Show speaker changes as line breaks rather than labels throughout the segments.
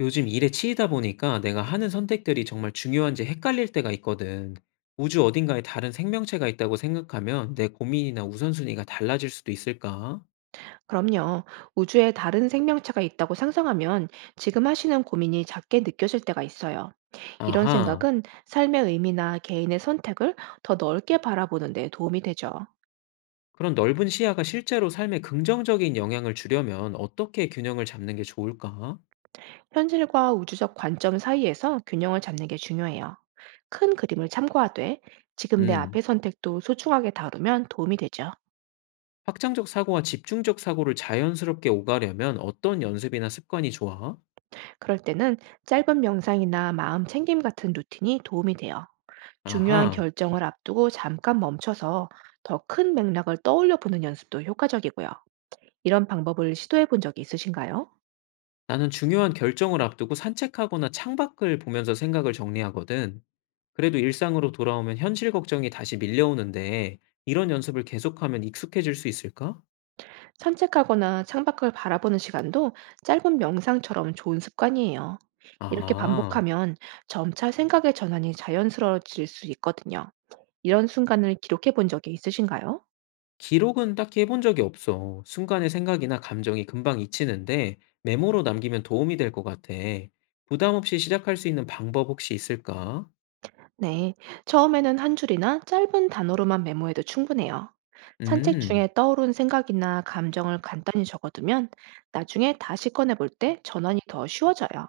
요즘 일에 치이다 보니까 내가 하는 선택들이 정말 중요한지 헷갈릴 때가 있거든. 우주 어딘가에 다른 생명체가 있다고 생각하면 내 고민이나 우선순위가 달라질 수도 있을까?
그럼요. 우주에 다른 생명체가 있다고 상상하면 지금 하시는 고민이 작게 느껴질 때가 있어요. 이런
아하,
생각은 삶의 의미나 개인의 선택을 더 넓게 바라보는 데 도움이 되죠.
그런 넓은 시야가 실제로 삶에 긍정적인 영향을 주려면 어떻게 균형을 잡는 게 좋을까?
현실과 우주적 관점 사이에서 균형을 잡는 게 중요해요. 큰 그림을 참고하되 지금 내
음,
앞의 선택도 소중하게 다루면 도움이 되죠.
확장적 사고와 집중적 사고를 자연스럽게 오가려면 어떤 연습이나 습관이 좋아?
그럴 때는 짧은 명상이나 마음 챙김 같은 루틴이 도움이 돼요. 중요한
아하,
결정을 앞두고 잠깐 멈춰서 더 큰 맥락을 떠올려 보는 연습도 효과적이고요. 이런 방법을 시도해 본 적이 있으신가요?
나는 중요한 결정을 앞두고 산책하거나 창밖을 보면서 생각을 정리하거든. 그래도 일상으로 돌아오면 현실 걱정이 다시 밀려오는데 이런 연습을 계속하면 익숙해질 수 있을까?
산책하거나 창밖을 바라보는 시간도 짧은 명상처럼 좋은 습관이에요. 이렇게
아,
반복하면 점차 생각의 전환이 자연스러워질 수 있거든요. 이런 순간을 기록해 본 적이 있으신가요?
기록은 딱히 해본 적이 없어. 순간의 생각이나 감정이 금방 잊히는데 메모로 남기면 도움이 될 것 같아. 부담 없이 시작할 수 있는 방법 혹시 있을까?
네, 처음에는 한 줄이나 짧은 단어로만 메모해도 충분해요. 산책
음,
중에 떠오른 생각이나 감정을 간단히 적어두면 나중에 다시 꺼내볼 때 전환이 더 쉬워져요.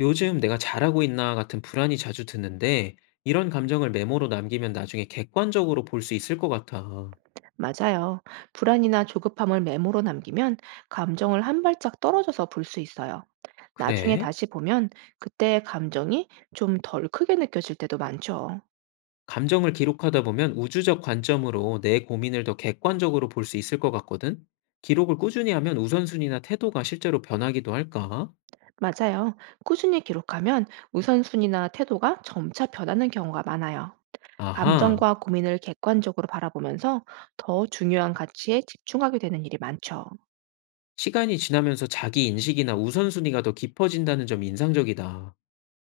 요즘 내가 잘하고 있나 같은 불안이 자주 드는데 이런 감정을 메모로 남기면 나중에 객관적으로 볼 수 있을 것 같아.
맞아요. 불안이나 조급함을 메모로 남기면 감정을 한 발짝 떨어져서 볼 수 있어요. 나중에
그래?
다시 보면 그때의 감정이 좀 덜 크게 느껴질 때도 많죠.
감정을 기록하다 보면 우주적 관점으로 내 고민을 더 객관적으로 볼 수 있을 것 같거든? 기록을 꾸준히 하면 우선순위나 태도가 실제로 변하기도 할까?
맞아요. 꾸준히 기록하면 우선순위나 태도가 점차 변하는 경우가 많아요.
아하,
감정과 고민을 객관적으로 바라보면서 더 중요한 가치에 집중하게 되는 일이 많죠.
시간이 지나면서 자기 인식이나 우선순위가 더 깊어진다는 점이 인상적이다.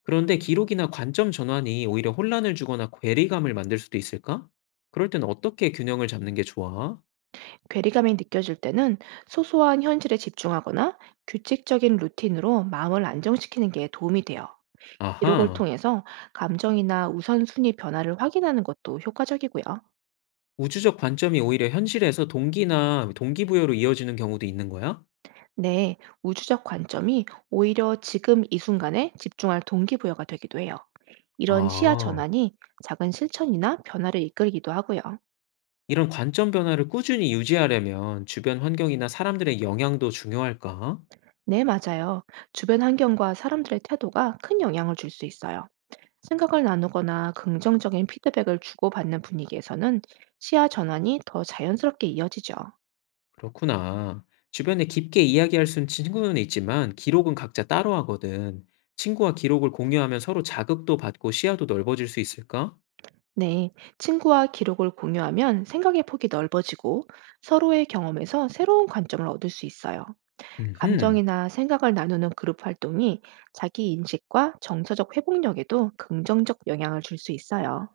그런데 기록이나 관점 전환이 오히려 혼란을 주거나 괴리감을 만들 수도 있을까? 그럴 땐 어떻게 균형을 잡는 게 좋아?
괴리감이 느껴질 때는 소소한 현실에 집중하거나 규칙적인 루틴으로 마음을 안정시키는 게 도움이 돼요. 기록을
아하,
통해서 감정이나 우선순위 변화를 확인하는 것도 효과적이고요.
우주적 관점이 오히려 현실에서 동기나 동기부여로 이어지는 경우도 있는 거야?
네, 우주적 관점이 오히려 지금 이 순간에 집중할 동기부여가 되기도 해요. 이런 시야
아.
전환이 작은 실천이나 변화를 이끌기도 하고요.
이런 관점 변화를 꾸준히 유지하려면 주변 환경이나 사람들의 영향도 중요할까?
네, 맞아요. 주변 환경과 사람들의 태도가 큰 영향을 줄 수 있어요. 생각을 나누거나 긍정적인 피드백을 주고받는 분위기에서는 시야 전환이 더 자연스럽게 이어지죠.
그렇구나. 주변에 깊게 이야기할 수 있는 친구는 있지만 기록은 각자 따로 하거든. 친구와 기록을 공유하면 서로 자극도 받고 시야도 넓어질 수 있을까?
네, 친구와 기록을 공유하면 생각의 폭이 넓어지고 서로의 경험에서 새로운 관점을 얻을 수 있어요.
음흠.
감정이나 생각을 나누는 그룹 활동이 자기 인식과 정서적 회복력에도 긍정적 영향을 줄 수 있어요.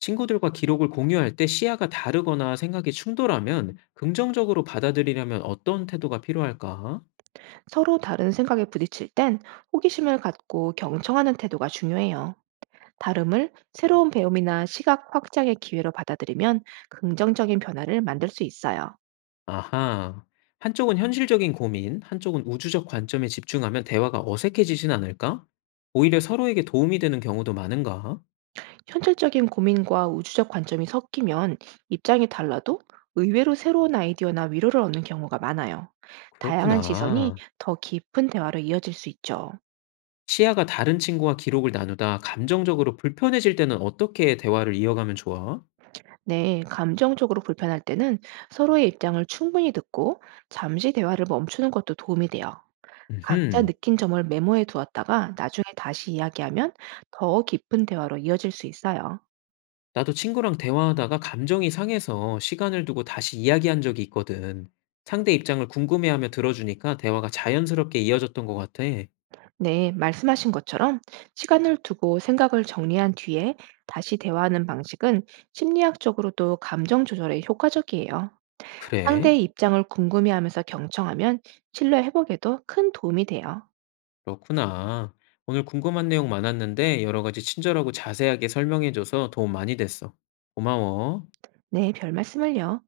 친구들과 기록을 공유할 때 시야가 다르거나 생각이 충돌하면 긍정적으로 받아들이려면 어떤 태도가 필요할까?
서로 다른 생각에 부딪힐 땐 호기심을 갖고 경청하는 태도가 중요해요. 다름을 새로운 배움이나 시각 확장의 기회로 받아들이면 긍정적인 변화를 만들 수 있어요.
아하. 한쪽은 현실적인 고민, 한쪽은 우주적 관점에 집중하면 대화가 어색해지진 않을까? 오히려 서로에게 도움이 되는 경우도 많은가?
현실적인 고민과 우주적 관점이 섞이면 입장이 달라도 의외로 새로운 아이디어나 위로를 얻는 경우가 많아요. 다양한 시선이
그렇구나.
더 깊은 대화로 이어질 수 있죠.
시야가 다른 친구와 기록을 나누다 감정적으로 불편해질 때는 어떻게 대화를 이어가면 좋아?
네, 감정적으로 불편할 때는 서로의 입장을 충분히 듣고 잠시 대화를 멈추는 것도 도움이 돼요. 각자
음흠.
느낀 점을 메모해 두었다가 나중에 다시 이야기하면 더 깊은 대화로 이어질 수 있어요.
나도 친구랑 대화하다가 감정이 상해서 시간을 두고 다시 이야기한 적이 있거든. 상대 입장을 궁금해하며 들어주니까 대화가 자연스럽게 이어졌던 것 같아.
네, 말씀하신 것처럼 시간을 두고 생각을 정리한 뒤에 다시 대화하는 방식은 심리학적으로도 감정 조절에 효과적이에요.
그래?
상대의 입장을 궁금해하면서 경청하면 신뢰 회복에도 큰 도움이 돼요.
그렇구나. 오늘 궁금한 내용 많았는데 여러 가지 친절하고 자세하게 설명해줘서 도움 많이 됐어. 고마워.
네, 별 말씀을요.